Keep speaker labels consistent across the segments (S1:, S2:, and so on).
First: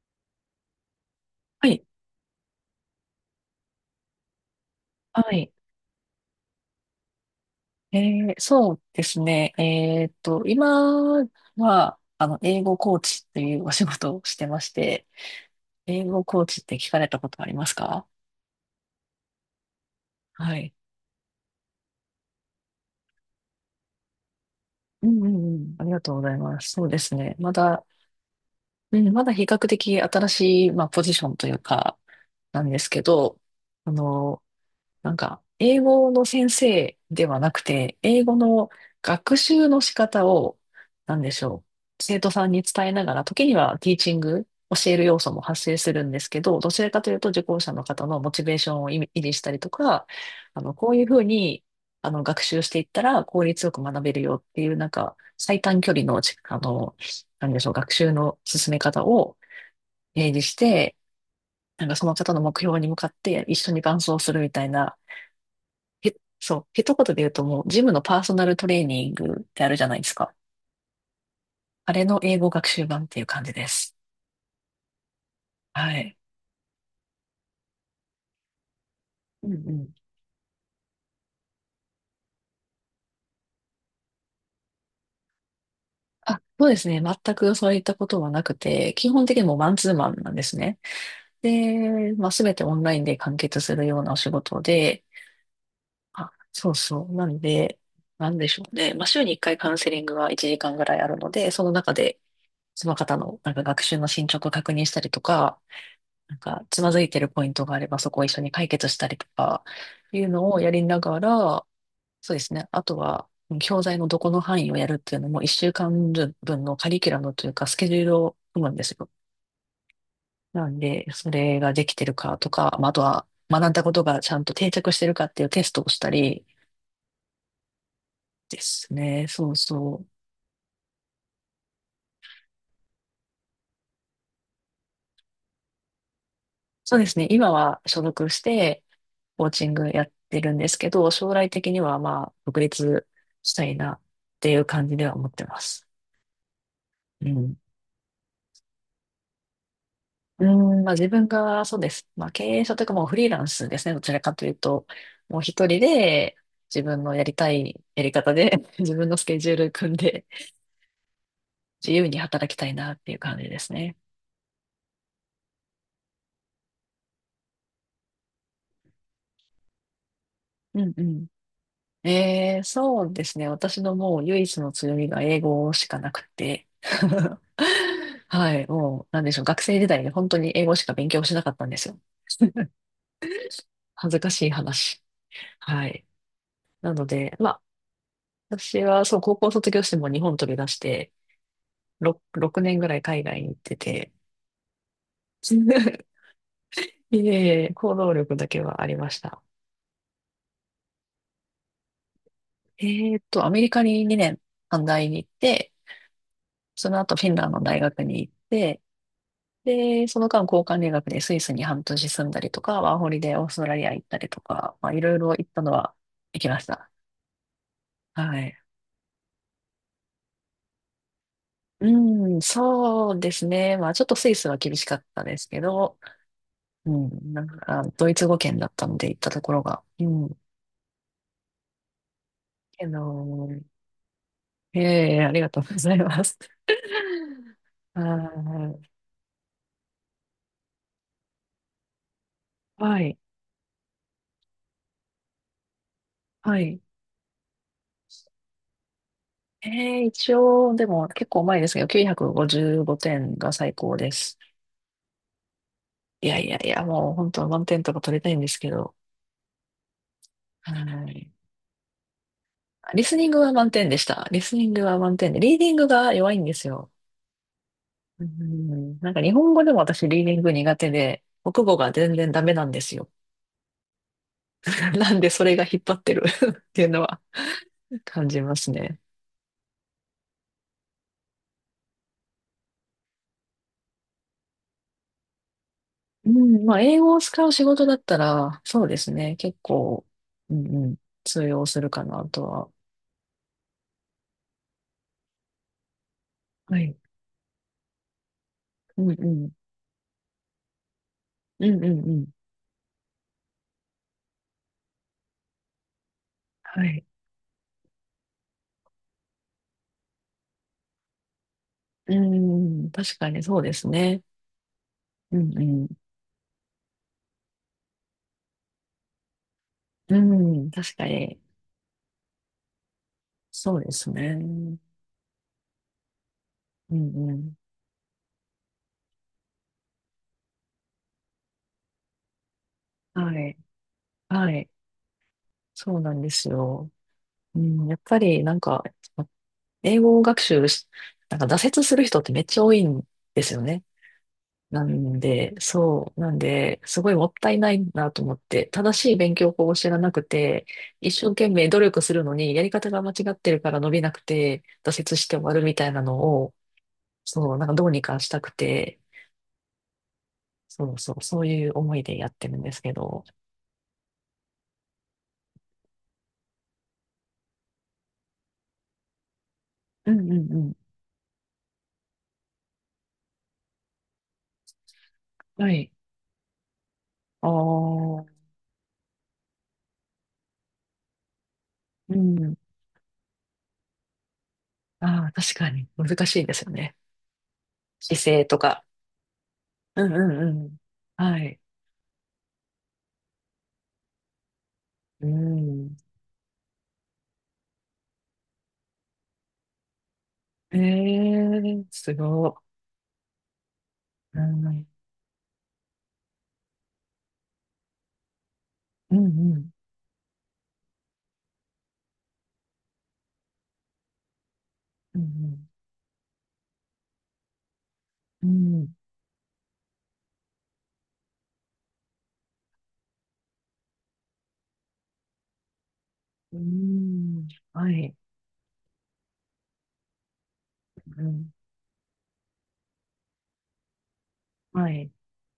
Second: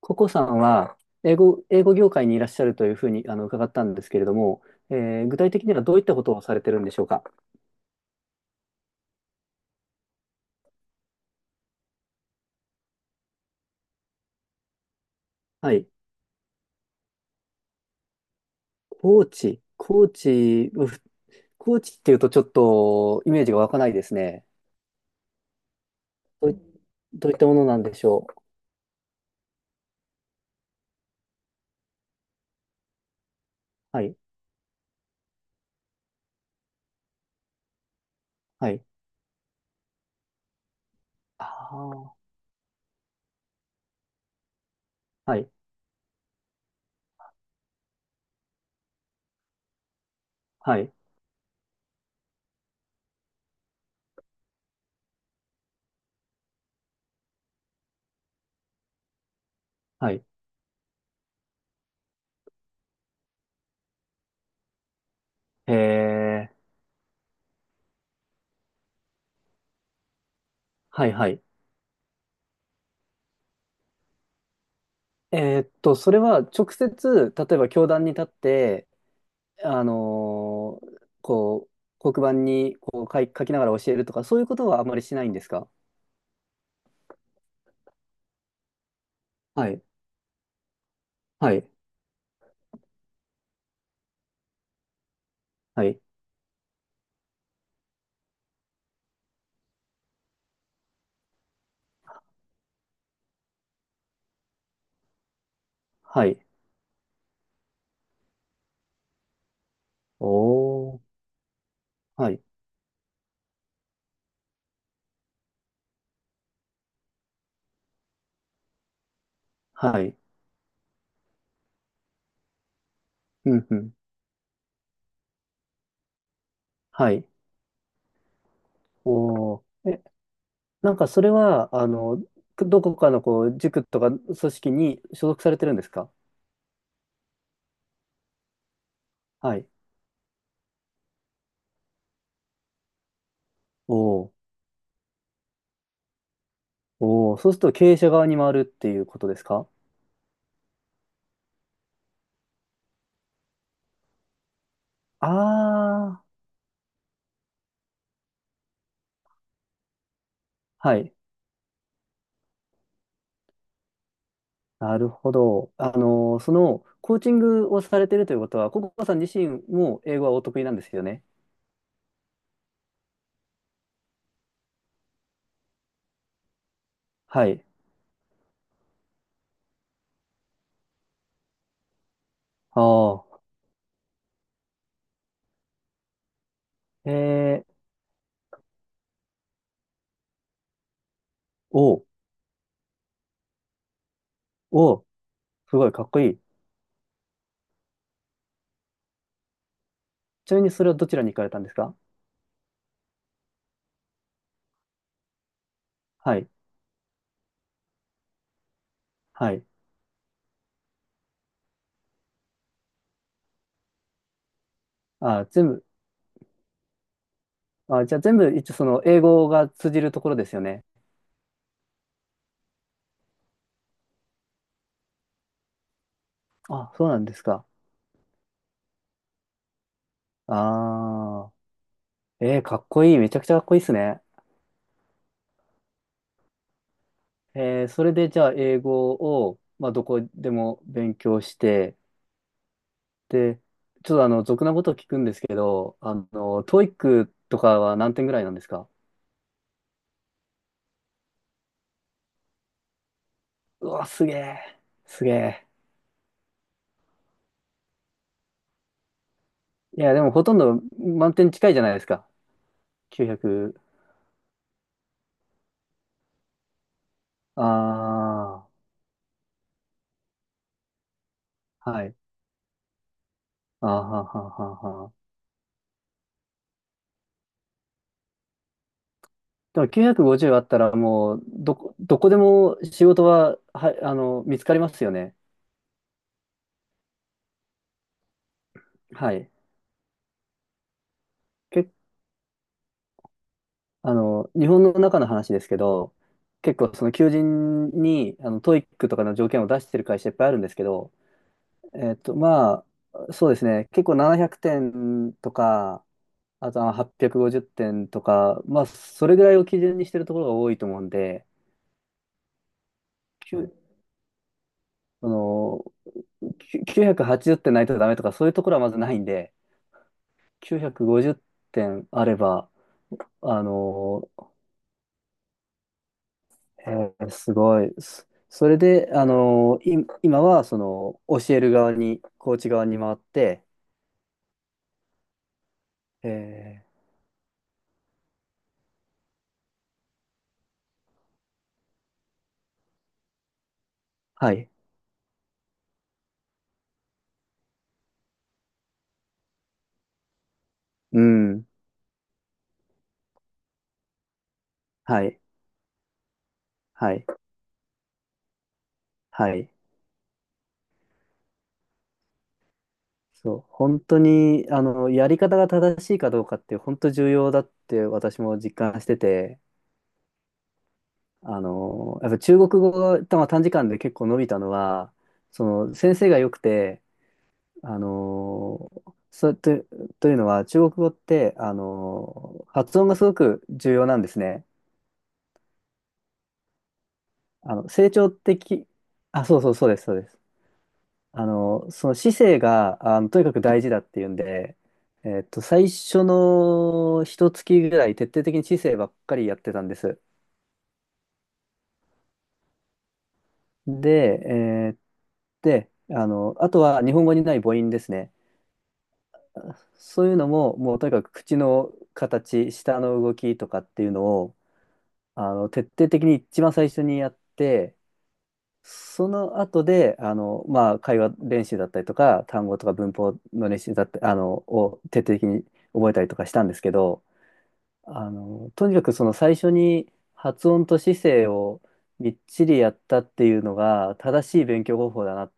S1: ココさんは、英語、
S2: は
S1: 英
S2: い、
S1: 語業界にいらっしゃるというふうに、伺ったんですけれども、
S2: は
S1: 具体
S2: い。
S1: 的にはどういったことをされてるんでしょうか？
S2: えそうですね。今は、英語コーチっていうお仕事をしてまして、
S1: はい。
S2: 英語コーチって聞かれたことありますか？
S1: コーチ、コー
S2: は
S1: チ、
S2: い。
S1: うふコーチっていうとちょっとイメージが湧かないですね。
S2: うんうんうん。ありがとうござい
S1: どうい、
S2: ます。そうです
S1: どうい
S2: ね。
S1: った
S2: ま
S1: ものなん
S2: だ、
S1: でしょう？
S2: うん、まだ比較的新しい、まあ、ポジションというか、なんですけど、あ
S1: はい、
S2: の、なんか、英語の先生ではなくて、英語の
S1: はい。
S2: 学習の仕方を、なんでし
S1: あ
S2: ょう、
S1: あ、
S2: 生徒さんに伝えながら、時にはティーチング、教える要素
S1: は
S2: も
S1: い、
S2: 発生するんですけど、どちらかというと受講者の方のモチベーションを維持したりとか、
S1: は
S2: こ
S1: い、
S2: ういうふうに、学習していったら効率よく学べるよっていう、なんか、最短距離のち、あの、なんでしょう、学習の進め方を
S1: はい。
S2: 提示して、なんかその方の目標に向かって一緒に伴走するみたいな、
S1: え
S2: そ
S1: ー、
S2: う、一言で言うともう、ジムのパーソナルトレーニングってあるじゃないですか。
S1: はい、はい。
S2: あれの英語学習版っていう感じです。は
S1: そ
S2: い。
S1: れは直接、例えば教壇に立って、
S2: うんうん。
S1: こう、黒板にこう書きながら教えるとか、そういうことはあまりしないんですか？
S2: あ、そうですね。全くそういったことはなくて、基本的にもう
S1: は
S2: マン
S1: い、
S2: ツーマンなんですね。
S1: はい、
S2: で、まあ、すべてオンラインで完結するようなお仕事で、
S1: はい、
S2: あ、そうそう。なんで、なんでしょうね。まあ、週に1回カウンセリングが1時間ぐらいあるので、その中で、その方のなんか学習の進捗を確認したりとか、
S1: は
S2: なん
S1: い。
S2: か、つまずいてるポイントがあれば、そこを一緒に解決したりとか、いうのをやり
S1: お
S2: な
S1: ー、
S2: がら、
S1: は
S2: そうで
S1: い、
S2: すね。あとは、教材のどこの範囲をやるっていうのも、一週間分のカリキュラムというか、スケジュールを組むんですよ。
S1: はい、
S2: なんで、それができてるかとか、まああとは、
S1: うん、
S2: 学ん
S1: う
S2: だこ
S1: ん、
S2: とがちゃんと定着してるかっていうテストをしたり
S1: はい、
S2: ですね。そう
S1: おー。
S2: そう。
S1: なんかそれは、どこかのこう、塾とか組織に所属されてるんですか？
S2: そうですね。今は所属してコー
S1: は
S2: チ
S1: い。
S2: ングやってるんですけど、将来的にはまあ、独立したいなっ
S1: おー、
S2: ていう感じでは思ってます。う
S1: おー、そう
S2: ん。
S1: すると経営者側に回るっていうことですか？
S2: うん、まあ自分がそうです。まあ経営者というかもうフリーランスですね。どちらかというと、
S1: あ
S2: もう一人で
S1: ー、
S2: 自分のやりたいやり方で 自分のスケジュール組んで
S1: はい。
S2: 自由に働きたいなっていう感じですね。
S1: なるほど。その、コーチングをされてるということは、ココさん自身も英語はお得意なんで
S2: うん
S1: す
S2: う
S1: よね？
S2: ん。そうですね。私のもう唯一の強みが英語しかなくて。
S1: はい。
S2: はい。もう、なんでしょう。学生時代に本当に英語しか勉強しなかったんですよ。
S1: ああ。
S2: 恥ずかしい話。はい。なの
S1: え
S2: で、まあ、
S1: ー、
S2: 私はそう、高校卒業しても日本飛び出して、
S1: おう、
S2: 6年ぐらい海外に行ってて、
S1: おう、すごい、かっ こいい。
S2: いえいえ、行動力だけはありました。
S1: ちなみにそれはどちらに行かれたんですか？
S2: アメリカに2年短大に行って、
S1: はい、
S2: その後フィンランドの大学に行って、
S1: はい。
S2: で、その間交換留学でスイスに半年住んだりとか、ワーホリでオーストラリア行ったりとか、まあいろいろ行っ
S1: あ
S2: た
S1: 全
S2: の
S1: 部、
S2: は行きました。
S1: あ、じゃあ全
S2: は
S1: 部、
S2: い。
S1: 一応その、英語が通じるところですよね？
S2: うん、そうですね。まあちょっとスイスは厳しかったですけど、う
S1: あ、そうなん
S2: ん、
S1: で
S2: な
S1: す
S2: ん
S1: か？
S2: かドイツ語圏だったので行ったところが、うん。
S1: ああ。えー、かっ
S2: け
S1: こいい。めちゃくちゃ
S2: ど、
S1: かっこいいですね。
S2: ええ、ありがとうございます。あ
S1: それでじゃあ、英
S2: ー、
S1: 語を、まあ、どこでも勉強して、
S2: はい、
S1: で、ちょっと俗なことを聞くんですけど、
S2: はい。
S1: トイックとかは何点ぐらいなんですか？
S2: ええ、一応、でも結構前ですけど、955点が最
S1: う
S2: 高
S1: わ、
S2: で
S1: すげ
S2: す。
S1: え、すげえ。
S2: いやいやいや、もう本当は満点とか取りたいんですけど、
S1: いや、でもほとんど
S2: はい。
S1: 満点近いじゃないですか。
S2: リスニングは満
S1: 900。
S2: 点でした。リスニングは満点で、リーディングが弱いんですよ。う
S1: あ
S2: ん、なんか日本語でも私リーディング苦手で、国語
S1: あ、
S2: が
S1: は
S2: 全
S1: い。
S2: 然ダメなんですよ。
S1: あーははは
S2: な
S1: は。
S2: んでそれが引っ張ってる っていうのは感じますね。
S1: でも950あったらもう、どこでも仕事は、はい、見つかりますよね？
S2: うん、まあ、英語を使う仕事だったら、そうです
S1: は
S2: ね。
S1: い。
S2: 結構、うんうん、通用す
S1: け、
S2: るかなとは。
S1: 日本の中の話ですけど、結
S2: は
S1: 構
S2: い。
S1: その求人に、トイッ
S2: う
S1: ク
S2: んう
S1: とかの条
S2: ん。
S1: 件を出してる会社いっぱいあるんですけど、
S2: うんうんうん。
S1: まあ、そうですね。結構700点とか、あと
S2: は
S1: まあのは
S2: い。
S1: 850点とか、まあ、それぐらいを基準にしてるところが多いと思うんで、
S2: うん、確かに
S1: き
S2: そうで
S1: ゅ
S2: すね。
S1: そ
S2: うんうん。
S1: の、きゅ980点ないとダメとか、そういうところはまずないんで、
S2: うん、確か
S1: 950
S2: に。
S1: 点あれば、あ
S2: そうですね。
S1: の、
S2: うん
S1: え
S2: う
S1: ーす
S2: ん。
S1: ごい。それで、今は、その、教える側に、コーチ側に回っ
S2: はい。
S1: て、
S2: はい。そうなんです
S1: え
S2: よ。
S1: ー
S2: うん、やっぱりなんか、英語学習し、なんか挫折する人ってめっちゃ多いんですよね。
S1: はい。
S2: なんで、そう、なんで、すごいもったいないなと思って、正しい勉強法を知らなくて、一
S1: う
S2: 生懸
S1: ん。
S2: 命努力するのに、やり方が間違ってるから伸びなくて、挫折
S1: は
S2: して
S1: い。
S2: 終わるみたいなのを、
S1: はい。
S2: そう、なんかどうにかしたくて、
S1: はい。
S2: そうそう、そういう思いでやってるんですけど。
S1: そう、本当に、やり方が正しいかどうかって本当重要だって私も実感してて、
S2: うんうんう
S1: やっぱ中国語が短時間で結構伸びたのは、
S2: ん。
S1: そ
S2: はい。
S1: の先生が良くて、
S2: あ
S1: あ
S2: あ、
S1: の、そうと、というのは中国語って、
S2: うん。
S1: 発音がすごく重要なんですね。
S2: ああ、確かに難しいですよね。
S1: あの、成
S2: 姿
S1: 長
S2: 勢とか。
S1: 的、あ、そうそうそうです、
S2: うん
S1: そ
S2: う
S1: うです。
S2: んうん。はい。
S1: その姿勢が、とにかく大事だっていうんで、
S2: う
S1: 最
S2: ん。
S1: 初の一月ぐらい徹底的に姿勢ばっかりやってたんです。
S2: ええすごい。う
S1: で、
S2: ん
S1: で、あとは日本語にない母音ですね。
S2: うんうん。
S1: そういうのも、もうとにかく口の形、舌の動きとかっていうのを、
S2: うん
S1: 徹底的に一番最初にやって、
S2: うん。
S1: その後で、まあ、会話練習だったりとか、単語とか文法の練習だったり、を徹底的に覚えたりとかし
S2: う
S1: たんですけど、
S2: ん。うんはい。
S1: とにかくその最初に発音と姿
S2: う
S1: 勢
S2: ん。
S1: をみっちりやったっていうのが正しい勉
S2: は
S1: 強方
S2: い。
S1: 法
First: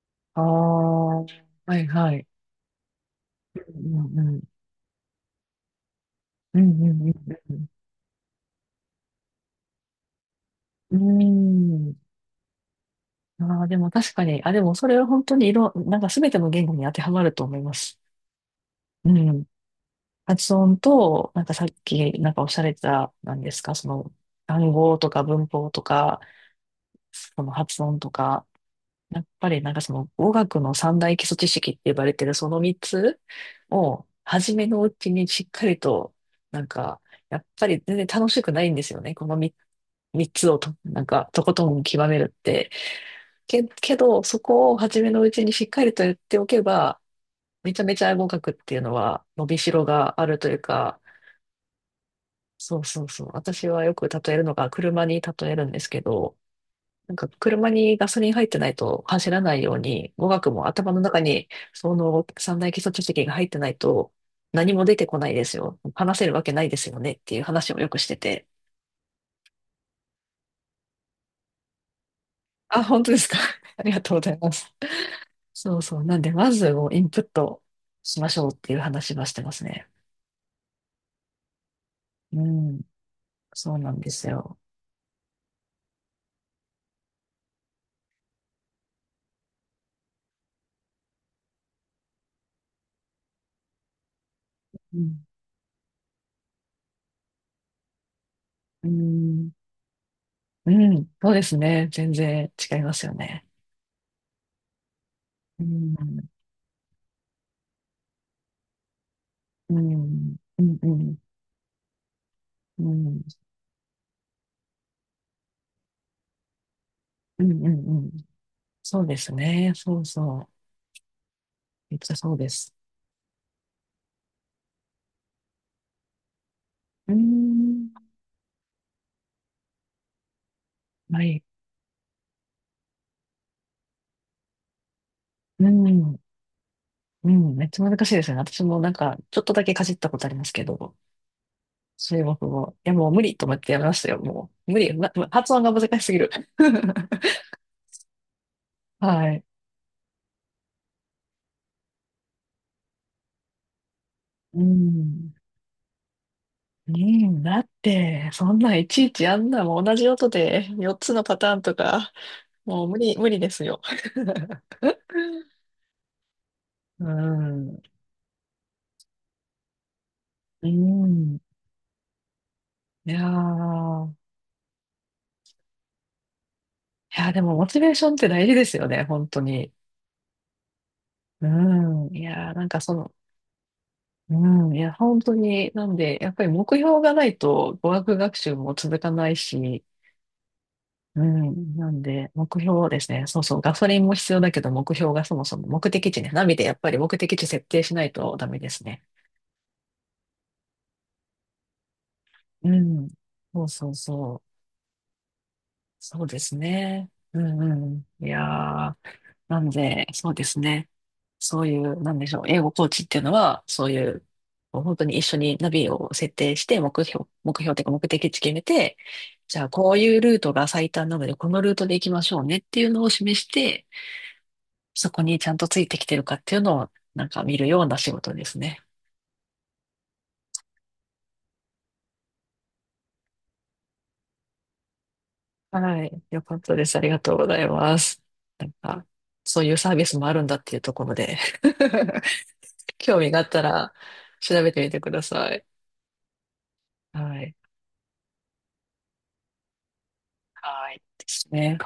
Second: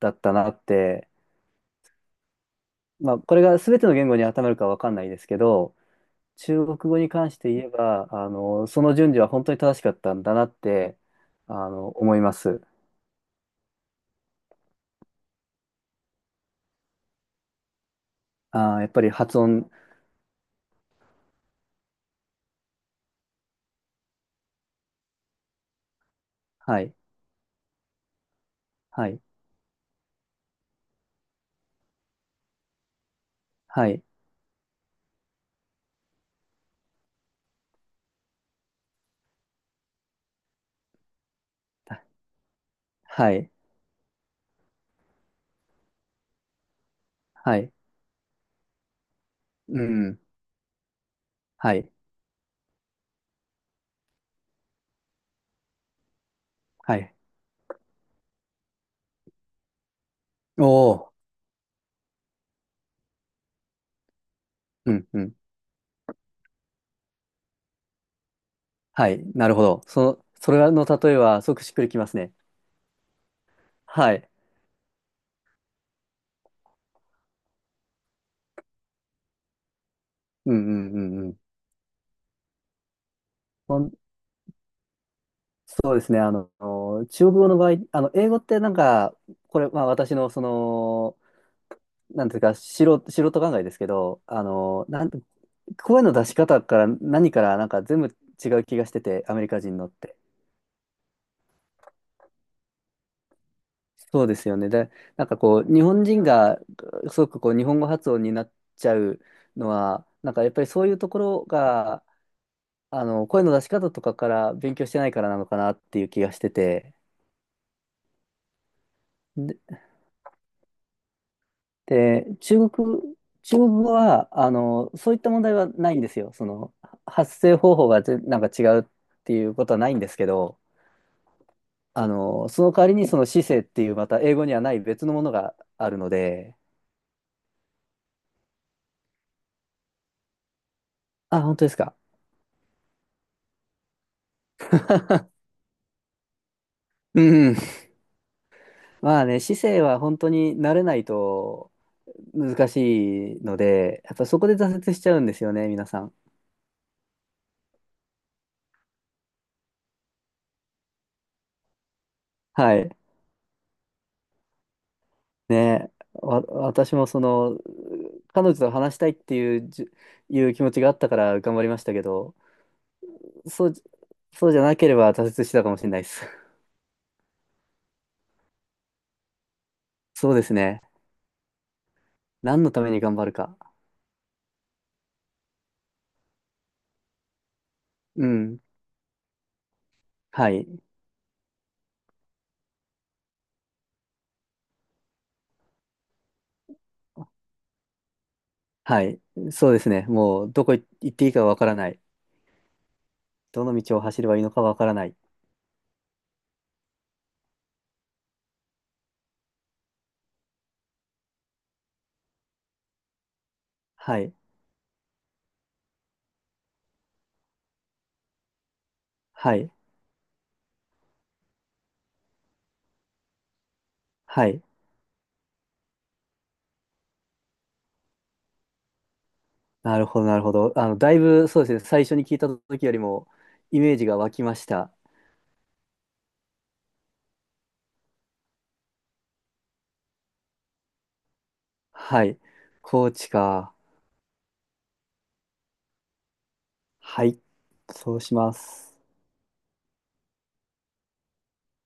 S1: だった
S2: ああ。
S1: なって、
S2: はいはい。
S1: まあこれが
S2: う
S1: 全ての言語
S2: ん
S1: に
S2: う
S1: 当て
S2: ん。
S1: はまるかわかんないですけど、
S2: うん
S1: 中国
S2: う
S1: 語に
S2: んう
S1: 関して言え
S2: ん
S1: ば、その順序は本当に正しかったんだなって、
S2: うん。う
S1: 思います。
S2: ーん。ああ、でも確かに、あ、でもそれは本当になんか全ての言語に当てはまると思います。
S1: あー、やっぱり
S2: う
S1: 発
S2: ん。
S1: 音、
S2: 発音と、なんかさっき、なんかおっしゃられてた、なんですか、その、単語とか文法とか、
S1: はい、
S2: その発音とか、
S1: は
S2: や
S1: い、
S2: っぱりなんかその語学の三大基礎知識って呼ばれてるその三つ
S1: はい、
S2: を初めのうちにしっかりと、なんかやっぱり全然楽しくないんですよね。この三つをと、なんかとことん極めるって。
S1: はい、
S2: けどそこを初めのうちにしっかりとやっておけば
S1: はい、
S2: めちゃめちゃ語学っていうのは伸びし
S1: う
S2: ろが
S1: ん、
S2: あるというか、
S1: はい、
S2: そうそうそう。私はよく例えるのが車に例えるんですけど、
S1: は
S2: なん
S1: い。
S2: か車にガソリン入ってないと走らないように、語学
S1: お
S2: も頭の
S1: お、
S2: 中にその三大基礎知識が入ってないと何も
S1: う
S2: 出て
S1: ん、
S2: こ
S1: う
S2: ない
S1: ん。
S2: ですよ。話せるわけないですよねっていう話をよくしてて。
S1: はい。なるほど。その、それの例えは、すごくしっくりきますね。
S2: あ、本当ですか。ありが
S1: は
S2: とうご
S1: い。
S2: ざいます。そうそう。なんで、まずをインプットしましょうっていう話はしてますね。
S1: うんうんうんうん。
S2: うん。そ
S1: ほ
S2: うな
S1: ん
S2: んですよ。
S1: そうですね。中国語の場合、英語ってなんか、これ、まあ私の、その、なんていうか、素人考えですけど、
S2: うん。
S1: 声の出し方から何から、なんか全部違う気が
S2: う
S1: してて、アメリ
S2: ん。
S1: カ人のって。
S2: うん。そうですね。全然違いますよね。
S1: そうですよね。で、なんか
S2: う
S1: こう、日本人
S2: ん。
S1: が、すごくこう、日本語発音になっちゃうの
S2: う
S1: は、なん
S2: ん。
S1: かやっ
S2: う
S1: ぱり
S2: ん。
S1: そ
S2: う
S1: ういうと
S2: ん。
S1: ころが、
S2: うん。
S1: 声の出し方とかから勉強してないからなのかなっていう気がしてて。
S2: うん。うん。うん。そうです
S1: で、
S2: ね。そうそう。めっちゃそ
S1: で
S2: うで
S1: 中
S2: す。
S1: 国、中国語は、そういった問題はないんですよ。
S2: うー
S1: 発声方法が
S2: ん。
S1: なんか違うっていうことはないんですけど、
S2: はい。
S1: その代わりにその姿勢っていうまた英語にはない別のものが
S2: う
S1: あるの
S2: ん。
S1: で、
S2: うん。めっちゃ難しいですよね。私もなんか、ちょっとだけかじったことありますけど、
S1: あ、本当ですか？
S2: 中国語。いや、もう無理と思ってやめましたよ。もう、無理。発音が難しすぎる。
S1: う んうん。まあ
S2: は
S1: ね、
S2: い。
S1: 姿勢は本当に慣れないと難しいので、やっぱそこで
S2: う
S1: 挫折しちゃうん
S2: ん。
S1: ですよね、皆さん。
S2: うん、だって、そんなんいちいちあんなもん同じ音で4つのパターンとか、
S1: は
S2: もう
S1: い。
S2: 無理、無理ですよ。
S1: 私
S2: う
S1: もその、
S2: ん。
S1: 彼女と話したいっていういう気
S2: う
S1: 持ちがあったか
S2: ん。
S1: ら頑張りましたけど、
S2: いや
S1: そう、
S2: ー、
S1: そうじゃなければ挫折してたかもしれないです。
S2: いや、でもモチベーションって大事ですよね、本当に。
S1: そうですね。
S2: うん。いや、
S1: 何
S2: なん
S1: の
S2: か
S1: ため
S2: そ
S1: に
S2: の、
S1: 頑張るか。
S2: うん。いや、本当に、なんで、やっぱり目標がないと語学
S1: う
S2: 学習
S1: ん。
S2: も続かないし、
S1: はい。
S2: うん。なんで、目標ですね。そうそう。ガソリンも必要だけど、目標がそもそも目的地ね。ナビでやっぱり目的地設定しないとダメですね。
S1: はい。そうですね。もう、どこ行っていいかわからない。
S2: うん。そ
S1: ど
S2: う
S1: の
S2: そう
S1: 道を走れ
S2: そ
S1: ばいいの
S2: う。
S1: かわからない。
S2: そうですね。うんうん。いやー、なんで、そうですね。そういう、なんでしょう。英語コーチっていうのは、そうい
S1: は
S2: う、
S1: い。
S2: もう本当に一緒にナビを設定して、目標、目標というか目的地決めて、
S1: は
S2: じゃあ
S1: い。
S2: こういうルートが最短なので、このルートで行きましょうねっていうのを示して、
S1: はい。
S2: そこにちゃんとついてきてるかっていうのを、なんか見るような仕事ですね。
S1: なるほど、なるほど。だいぶ、そうですね。最初に聞いた時よりも、イメージが湧きました。
S2: はい。よかったです。ありがとうございます。なんか、そういうサービスもあるんだっていうところで
S1: はい。コー
S2: 興味
S1: チ
S2: があった
S1: か。
S2: ら、調べてみてください。
S1: はい、
S2: はい。
S1: そうします。
S2: はい。ですね。